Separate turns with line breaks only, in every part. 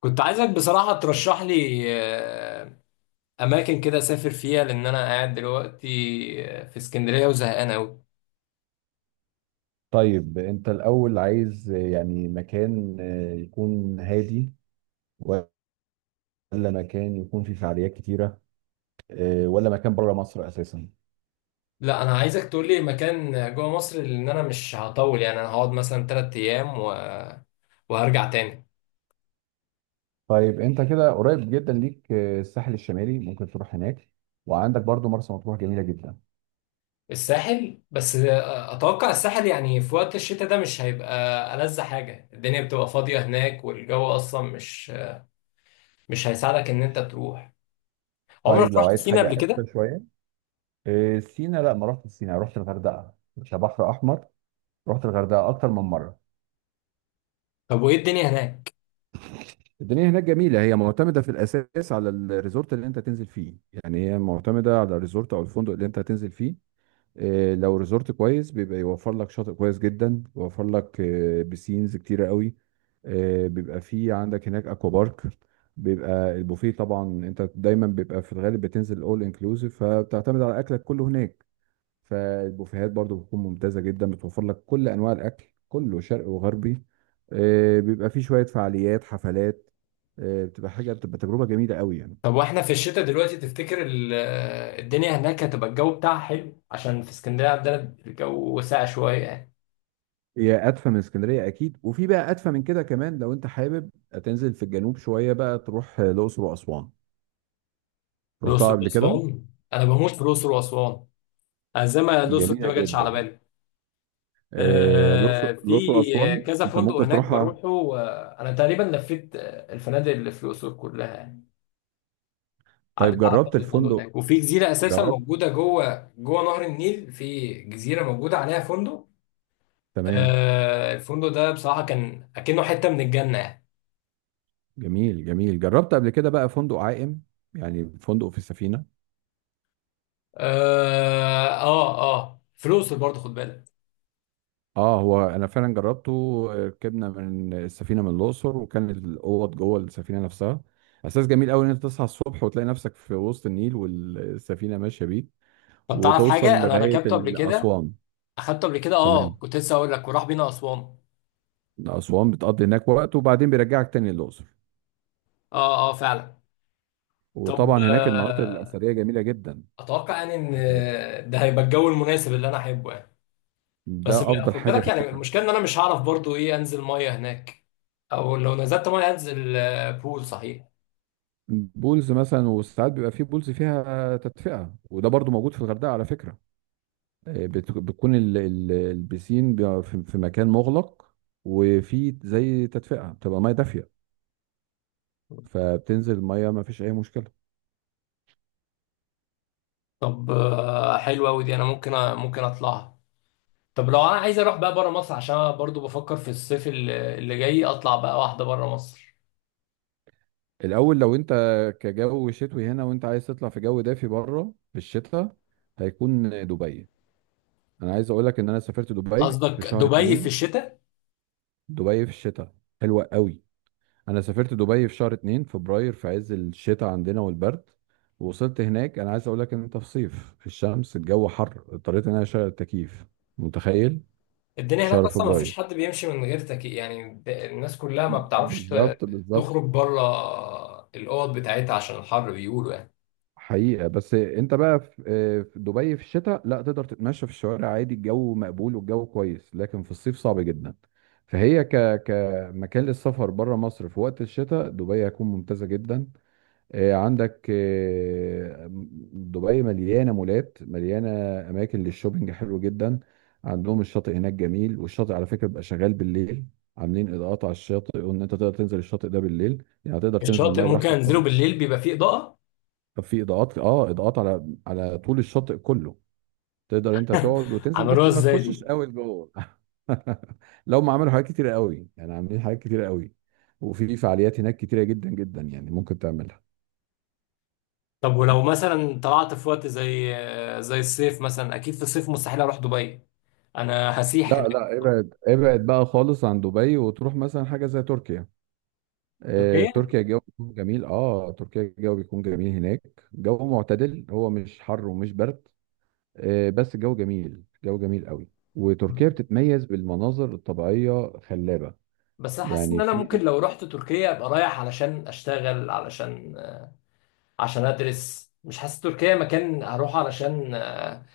كنت عايزك بصراحة ترشح لي أماكن كده أسافر فيها لأن أنا قاعد دلوقتي في اسكندرية وزهقان أوي.
طيب انت الاول عايز، يعني مكان يكون هادي، ولا مكان يكون فيه فعاليات كتيرة، ولا مكان بره مصر اساسا؟
لا، أنا عايزك تقول لي مكان جوه مصر، لأن أنا مش هطول، يعني أنا هقعد مثلا تلات أيام وهرجع تاني.
طيب انت كده قريب جدا ليك، الساحل الشمالي ممكن تروح هناك. وعندك برضو مرسى مطروح جميلة جدا.
الساحل بس أتوقع الساحل يعني في وقت الشتاء ده مش هيبقى ألذ حاجة، الدنيا بتبقى فاضية هناك والجو أصلا مش هيساعدك إن أنت تروح.
طيب
عمرك
لو
رحت
عايز
سينا
حاجة
قبل
أكتر
كده؟
شوية. سينا، لا ما رحتش سينا، رحت الغردقة كبحر أحمر. رحت الغردقة أكتر من مرة.
طب وإيه الدنيا هناك؟
الدنيا هناك جميلة، هي معتمدة في الأساس على الريزورت اللي أنت تنزل فيه. يعني هي معتمدة على الريزورت أو الفندق اللي أنت هتنزل فيه. لو ريزورت كويس بيبقى يوفر لك شاطئ كويس جدا، يوفر لك بسينز كتيرة قوي. بيبقى في عندك هناك اكوا بارك. بيبقى البوفيه طبعا. انت دايما بيبقى في الغالب بتنزل اول انكلوسيف، فبتعتمد على اكلك كله هناك. فالبوفيهات برضو بتكون ممتازة جدا، بتوفر لك كل انواع الاكل كله شرقي وغربي. بيبقى في شوية فعاليات حفلات. بتبقى حاجة، بتبقى تجربة جميلة قوي يعني.
طب واحنا في الشتاء دلوقتي تفتكر الدنيا هناك هتبقى الجو بتاعها حلو؟ عشان في اسكندرية عندنا الجو ساقع شوية يعني.
هي ادفى من اسكندريه اكيد، وفي بقى ادفى من كده كمان. لو انت حابب تنزل في الجنوب شويه بقى تروح الاقصر واسوان. رحتها
الأقصر
قبل كده؟
وأسوان. أنا بموت في الأقصر وأسوان. أنا زي ما الأقصر دي
جميله
ما جاتش على
جدا.
بالي.
الاقصر الاقصر
في
واسوان
كذا
انت
فندق
ممكن
هناك
تروحها.
بروحه. أنا تقريبا لفيت الفنادق اللي في الأقصر كلها يعني.
طيب
عديت على
جربت
فندق
الفندق؟
هناك، وفي جزيرة أساسا
جربت؟
موجودة جوه نهر النيل، في جزيرة موجودة عليها فندق.
تمام.
الفندق ده بصراحة كان أكنه حتة من الجنة يعني.
جميل جميل. جربت قبل كده بقى فندق عائم، يعني فندق في السفينه؟
فلوسه برضه خد بالك.
اه، هو انا فعلا جربته. ركبنا من السفينه من الاقصر، وكان الاوض جوه السفينه نفسها. احساس جميل قوي ان انت تصحى الصبح وتلاقي نفسك في وسط النيل والسفينه ماشيه بيك،
طب تعرف
وتوصل
حاجه، انا
لغاية
ركبته قبل كده،
أسوان.
اخدته قبل كده. اه،
تمام.
كنت لسه اقول لك، وراح بينا اسوان.
أسوان بتقضي هناك وقت، وبعدين بيرجعك تاني الأقصر.
اه اه، فعلا. طب
وطبعا هناك المناطق الأثرية جميلة جدا.
اتوقع يعني
آه،
ان ده هيبقى الجو المناسب اللي انا احبه يعني. بس
ده أفضل
خد
حاجة
بالك
في
يعني،
الشتاء.
المشكله ان انا مش هعرف برضه ايه، انزل ميه هناك او لو نزلت ميه انزل بول صحيح.
بولز مثلا، وساعات بيبقى فيه بولز فيها تدفئة، وده برضو موجود في الغردقة على فكرة. بتكون البسين بيبقى في مكان مغلق، وفي زي تدفئة بتبقى مية دافية، فبتنزل مية ما فيش أي مشكلة.
طب حلوه قوي دي، انا ممكن اطلعها. طب لو انا عايز اروح بقى بره مصر، عشان انا برضه بفكر في الصيف اللي جاي اطلع بقى واحده بره مصر.
الاول لو انت كجو شتوي هنا وانت عايز تطلع في جو دافي بره في الشتاء، هيكون دبي. انا عايز اقول لك ان انا سافرت دبي في
قصدك
شهر
دبي في
اتنين.
الشتاء؟
دبي في الشتاء حلوة قوي. انا سافرت دبي في شهر اتنين فبراير، في عز الشتاء عندنا والبرد. ووصلت هناك، انا عايز اقول لك ان انت في صيف، في الشمس الجو حر، اضطريت ان انا اشغل التكييف. متخيل؟ في
الدنيا هناك
شهر
اصلا ما فيش
فبراير.
حد بيمشي من غير تكييف يعني، الناس كلها ما بتعرفش
بالظبط بالظبط.
تخرج بره الاوض بتاعتها عشان الحر بيقولوا يعني.
حقيقة بس انت بقى في دبي في الشتاء، لا تقدر تتمشى في الشوارع عادي. الجو مقبول والجو كويس، لكن في الصيف صعب جدا. فهي كمكان للسفر بره مصر في وقت الشتاء، دبي هتكون ممتازة جدا. عندك، دبي مليانة مولات، مليانة أماكن للشوبينج حلو جدا. عندهم الشاطئ هناك جميل، والشاطئ على فكرة بيبقى شغال بالليل. عاملين إضاءات على الشاطئ، وإن أنت تقدر تنزل الشاطئ ده بالليل، يعني تقدر تنزل
الشاطئ
المية
ممكن
براحتك
انزله
خالص.
بالليل بيبقى فيه اضاءة؟
طب في اضاءات، اضاءات على طول الشاطئ كله. تقدر انت تقعد وتنزل،
عملوها
بس ما
ازاي
تخشش
دي؟
قوي لجوه. لو ما عملوا حاجات كتيره قوي يعني، عاملين حاجات كتيره قوي. وفي فعاليات هناك كتيره جدا جدا يعني، ممكن تعملها.
طب ولو مثلا طلعت في وقت زي الصيف مثلا، اكيد في الصيف مستحيل اروح دبي، انا هسيح هناك.
لا لا، ابعد ابعد بقى خالص عن دبي، وتروح مثلا حاجه زي تركيا. آه،
تركيا؟
تركيا الجو بيكون جميل اه تركيا الجو بيكون جميل هناك. جو معتدل، هو مش حر ومش برد. بس الجو جميل قوي. وتركيا بتتميز بالمناظر الطبيعيه خلابه.
بس احس ان
يعني
انا ممكن
في،
لو رحت تركيا ابقى رايح علشان اشتغل، علشان عشان ادرس. مش حاسس تركيا مكان هروح علشان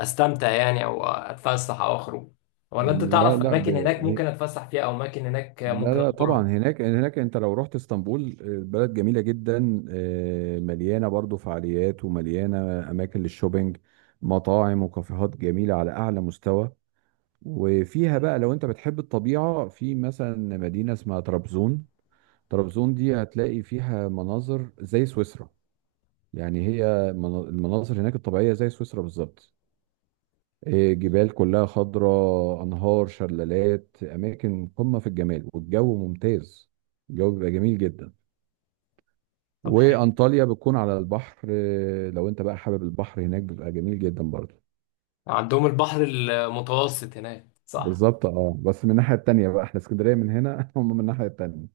استمتع يعني، او اتفسح او اخرج. ولا انت
لا
تعرف
لا،
اماكن هناك
هي-
ممكن اتفسح فيها او اماكن هناك
لا
ممكن
لا طبعا،
ازورها؟
هناك انت لو رحت اسطنبول، بلد جميله جدا، مليانه برضو فعاليات ومليانه اماكن للشوبينج، مطاعم وكافيهات جميله على اعلى مستوى. وفيها بقى لو انت بتحب الطبيعه، في مثلا مدينه اسمها طرابزون. طرابزون دي هتلاقي فيها مناظر زي سويسرا. يعني هي المناظر هناك الطبيعيه زي سويسرا بالظبط. إيه، جبال كلها خضراء، انهار، شلالات، اماكن قمه في الجمال، والجو ممتاز. الجو بيبقى جميل جدا.
طب حلو.
وانطاليا بتكون على البحر. إيه، لو انت بقى حابب البحر هناك بيبقى جميل جدا برضه.
عندهم البحر المتوسط هناك صح؟
بالظبط. اه، بس من الناحيه التانيه بقى احنا اسكندريه من هنا، هم من الناحيه التانيه.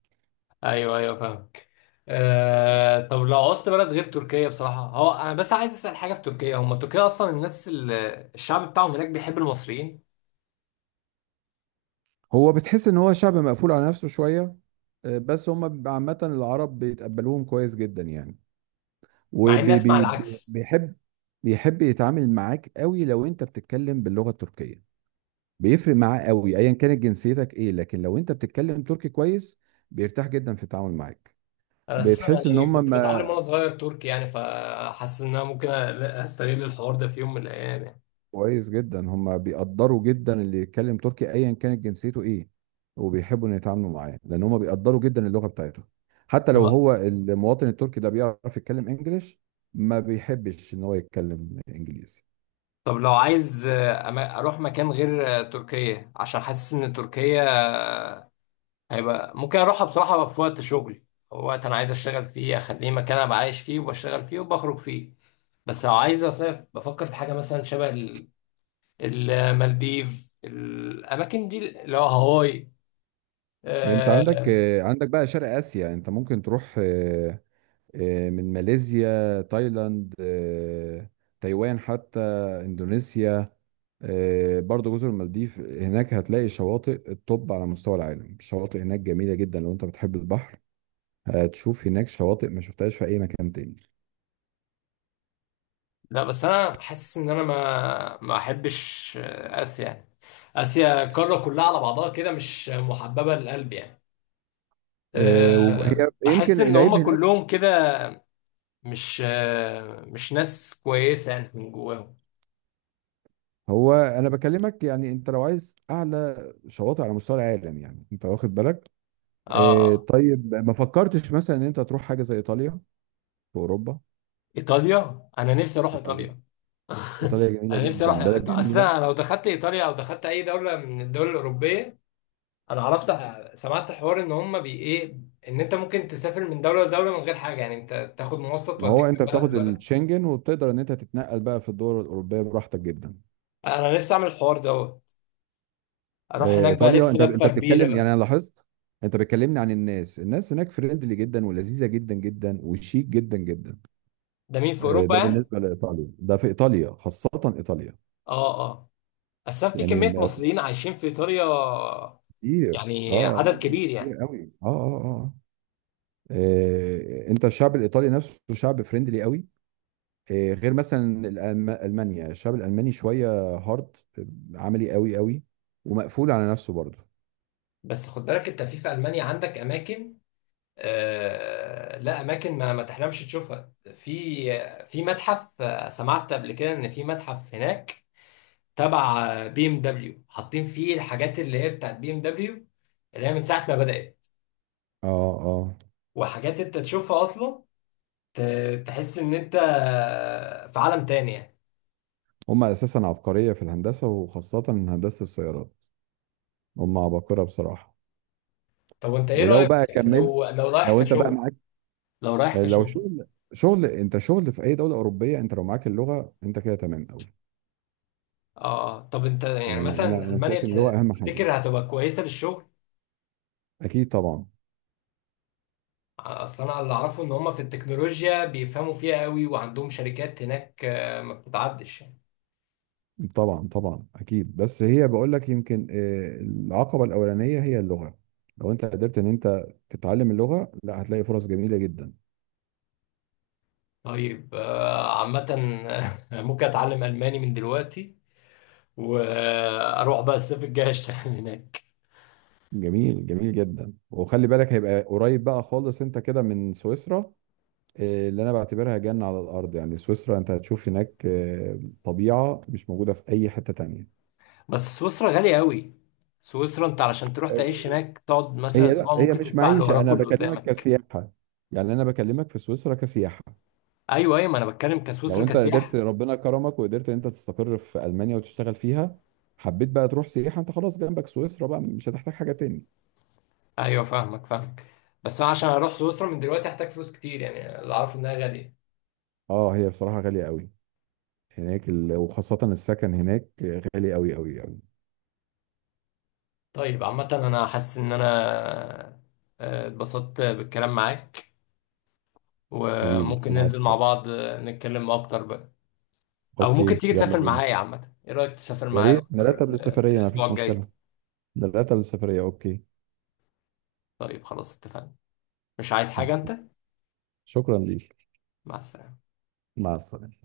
ايوه ايوه، فاهمك. أه، طب لو عوزت بلد غير تركيا بصراحة. هو أنا بس عايز أسأل حاجة في تركيا، هم تركيا أصلا الناس الشعب بتاعهم هناك بيحب المصريين؟
هو بتحس ان هو شعب مقفول على نفسه شويه. بس هم بيبقى، عامه العرب بيتقبلوهم كويس جدا يعني.
مع
وبيحب
إني أسمع العكس.
بيحب بيحب يتعامل معاك قوي لو انت بتتكلم باللغه التركيه. بيفرق معاه قوي ايا كانت جنسيتك ايه، لكن لو انت بتتكلم تركي كويس بيرتاح جدا في التعامل معاك.
أنا أساسا
بتحس ان
يعني
هم
كنت بتعلم
ما
وأنا صغير تركي يعني، فحاسس إن أنا ممكن أستغل الحوار ده في يوم من الأيام يعني.
كويس جدا، هم بيقدروا جدا اللي يتكلم تركي ايا كانت جنسيته ايه. وبيحبوا ان يتعاملوا معاه، لان هم بيقدروا جدا اللغة بتاعته. حتى لو
طب،
هو المواطن التركي ده بيعرف يتكلم انجليش، ما بيحبش ان هو يتكلم انجليزي.
طب لو عايز أروح مكان غير تركيا، عشان حاسس إن تركيا آه، هيبقى ممكن أروحها بصراحة في وقت شغلي، أو وقت أنا عايز أشتغل فيه، أخليه مكان أبقى عايش فيه وبشتغل فيه وبخرج فيه. بس لو عايز أصيف بفكر في حاجة مثلا شبه المالديف، الأماكن دي اللي هو هاواي.
ده انت عندك،
آه،
عندك بقى شرق اسيا انت ممكن تروح، من ماليزيا، تايلاند، تايوان حتى، اندونيسيا. برضو جزر المالديف، هناك هتلاقي شواطئ التوب على مستوى العالم، الشواطئ هناك جميلة جدا لو انت بتحب البحر. هتشوف هناك شواطئ ما شفتهاش في اي مكان تاني.
لا بس انا حاسس ان انا ما احبش اسيا يعني. اسيا القاره كلها على بعضها كده مش محببه للقلب يعني.
وهي
أه، بحس
يمكن
ان هم
العيب هناك.
كلهم كده مش ناس كويسه يعني من جواهم.
هو انا بكلمك يعني، انت لو عايز اعلى شواطئ على مستوى العالم يعني، انت واخد بالك.
اه آه.
طيب ما فكرتش مثلا ان انت تروح حاجة زي ايطاليا في اوروبا؟
ايطاليا، انا نفسي اروح ايطاليا.
ايطاليا جميله
انا نفسي اروح
جدا، بلد
اصل
جميله.
أنا لو دخلت ايطاليا او دخلت اي دوله من الدول الاوروبيه، انا عرفت، سمعت حوار ان هم بي ايه، ان انت ممكن تسافر من دوله لدوله من غير حاجه، يعني انت تاخد مواصلة
ما هو
توديك
انت
من بلد
بتاخد
لبلد.
الشنجن، وبتقدر ان انت تتنقل بقى في الدول الاوروبيه براحتك جدا.
انا نفسي اعمل الحوار دوت، اروح هناك بقى
ايطاليا،
الف
انت
لفه
انت
كبيره
بتتكلم يعني
بقى.
انا لاحظت، انت بتكلمني عن الناس هناك فريندلي جدا، ولذيذه جدا جدا، وشيك جدا جدا.
ده مين في اوروبا
ده
يعني؟
بالنسبه لايطاليا، ده في ايطاليا، خاصه ايطاليا.
اه اه. اصلا في
يعني
كميه مصريين عايشين في ايطاليا،
كتير. اه،
يعني عدد كبير يعني.
كتير قوي. اه اه اه. انت الشعب الايطالي نفسه شعب فريندلي قوي. إيه، غير مثلا المانيا، الشعب الالماني شويه هارد، عملي قوي قوي، ومقفول على نفسه برضه.
بس خد بالك انت في المانيا عندك اماكن لا، اماكن ما تحلمش تشوفها. في متحف، سمعت قبل كده ان في متحف هناك تبع بي ام دبليو، حاطين فيه الحاجات اللي هي بتاعت بي ام دبليو، اللي هي من ساعه ما بدات.
اه اه.
وحاجات انت تشوفها اصلا، تحس ان انت في عالم تاني يعني.
هم اساسا عبقريه في الهندسه، وخاصه هندسه السيارات. هم عباقره بصراحه.
طب وانت ايه
ولو
رأيك؟
بقى
لو
كملت.
رايح
لو انت بقى
كشغل.
معاك.
لو رايح
لو
كشغل.
شغل. شغل انت، شغل في اي دوله اوروبيه، انت لو معاك اللغه انت كده تمام قوي.
اه، طب انت يعني
يعني انا
مثلا
انا
المانيا
شايف ان اللغه اهم حاجه.
تفتكر هتبقى كويسة للشغل؟
اكيد طبعا.
اصل انا اللي اعرفه ان هم في التكنولوجيا بيفهموا فيها قوي، وعندهم شركات هناك ما بتتعدش يعني.
طبعا طبعا اكيد، بس هي بقول لك يمكن، العقبه الاولانيه هي اللغه. لو انت قدرت ان انت تتعلم اللغه، لا هتلاقي فرص جميله جدا.
طيب عامة ممكن اتعلم الماني من دلوقتي، واروح بقى الصيف الجاي اشتغل هناك.
جميل. جميل جدا. وخلي بالك هيبقى قريب بقى خالص انت كده من سويسرا، اللي انا بعتبرها جنه على الارض يعني. سويسرا انت هتشوف هناك طبيعه مش موجوده في اي حته تانية.
بس سويسرا غالية قوي، سويسرا انت علشان تروح تعيش هناك تقعد مثلا
هي، لا،
اسبوع
هي
ممكن
مش
تدفع اللي
معيشه،
وراك
انا
واللي
بكلمك
قدامك.
كسياحه. يعني انا بكلمك في سويسرا كسياحه.
ايوه ايوه، ما انا بتكلم كسويسرا
لو انت قدرت
كسياحة.
ربنا كرمك، وقدرت ان انت تستقر في المانيا وتشتغل فيها، حبيت بقى تروح سياحه انت خلاص جنبك سويسرا بقى، مش هتحتاج حاجه تاني.
ايوه فاهمك، فاهمك. بس انا عشان اروح سويسرا من دلوقتي هحتاج فلوس كتير، يعني اللي اعرفه انها غالية.
اه، هي بصراحه غاليه قوي هناك. وخاصه السكن هناك غالي قوي قوي قوي.
طيب عامة انا حاسس ان انا اتبسطت بالكلام معاك،
حبيبي
وممكن
انا
ننزل مع
عارف.
بعض نتكلم اكتر بقى. او ممكن
اوكي،
تيجي
يلا
تسافر
بينا.
معايا، عامة ايه رأيك تسافر
يا
معايا
ريت
الأقصر
نرتب للسفريه ما
الاسبوع
فيش
الجاي؟
مشكله. نرتب للسفريه. اوكي.
طيب خلاص اتفقنا. مش عايز حاجة انت؟
اوكي. شكرا ليك.
مع السلامة.
مع السلامه.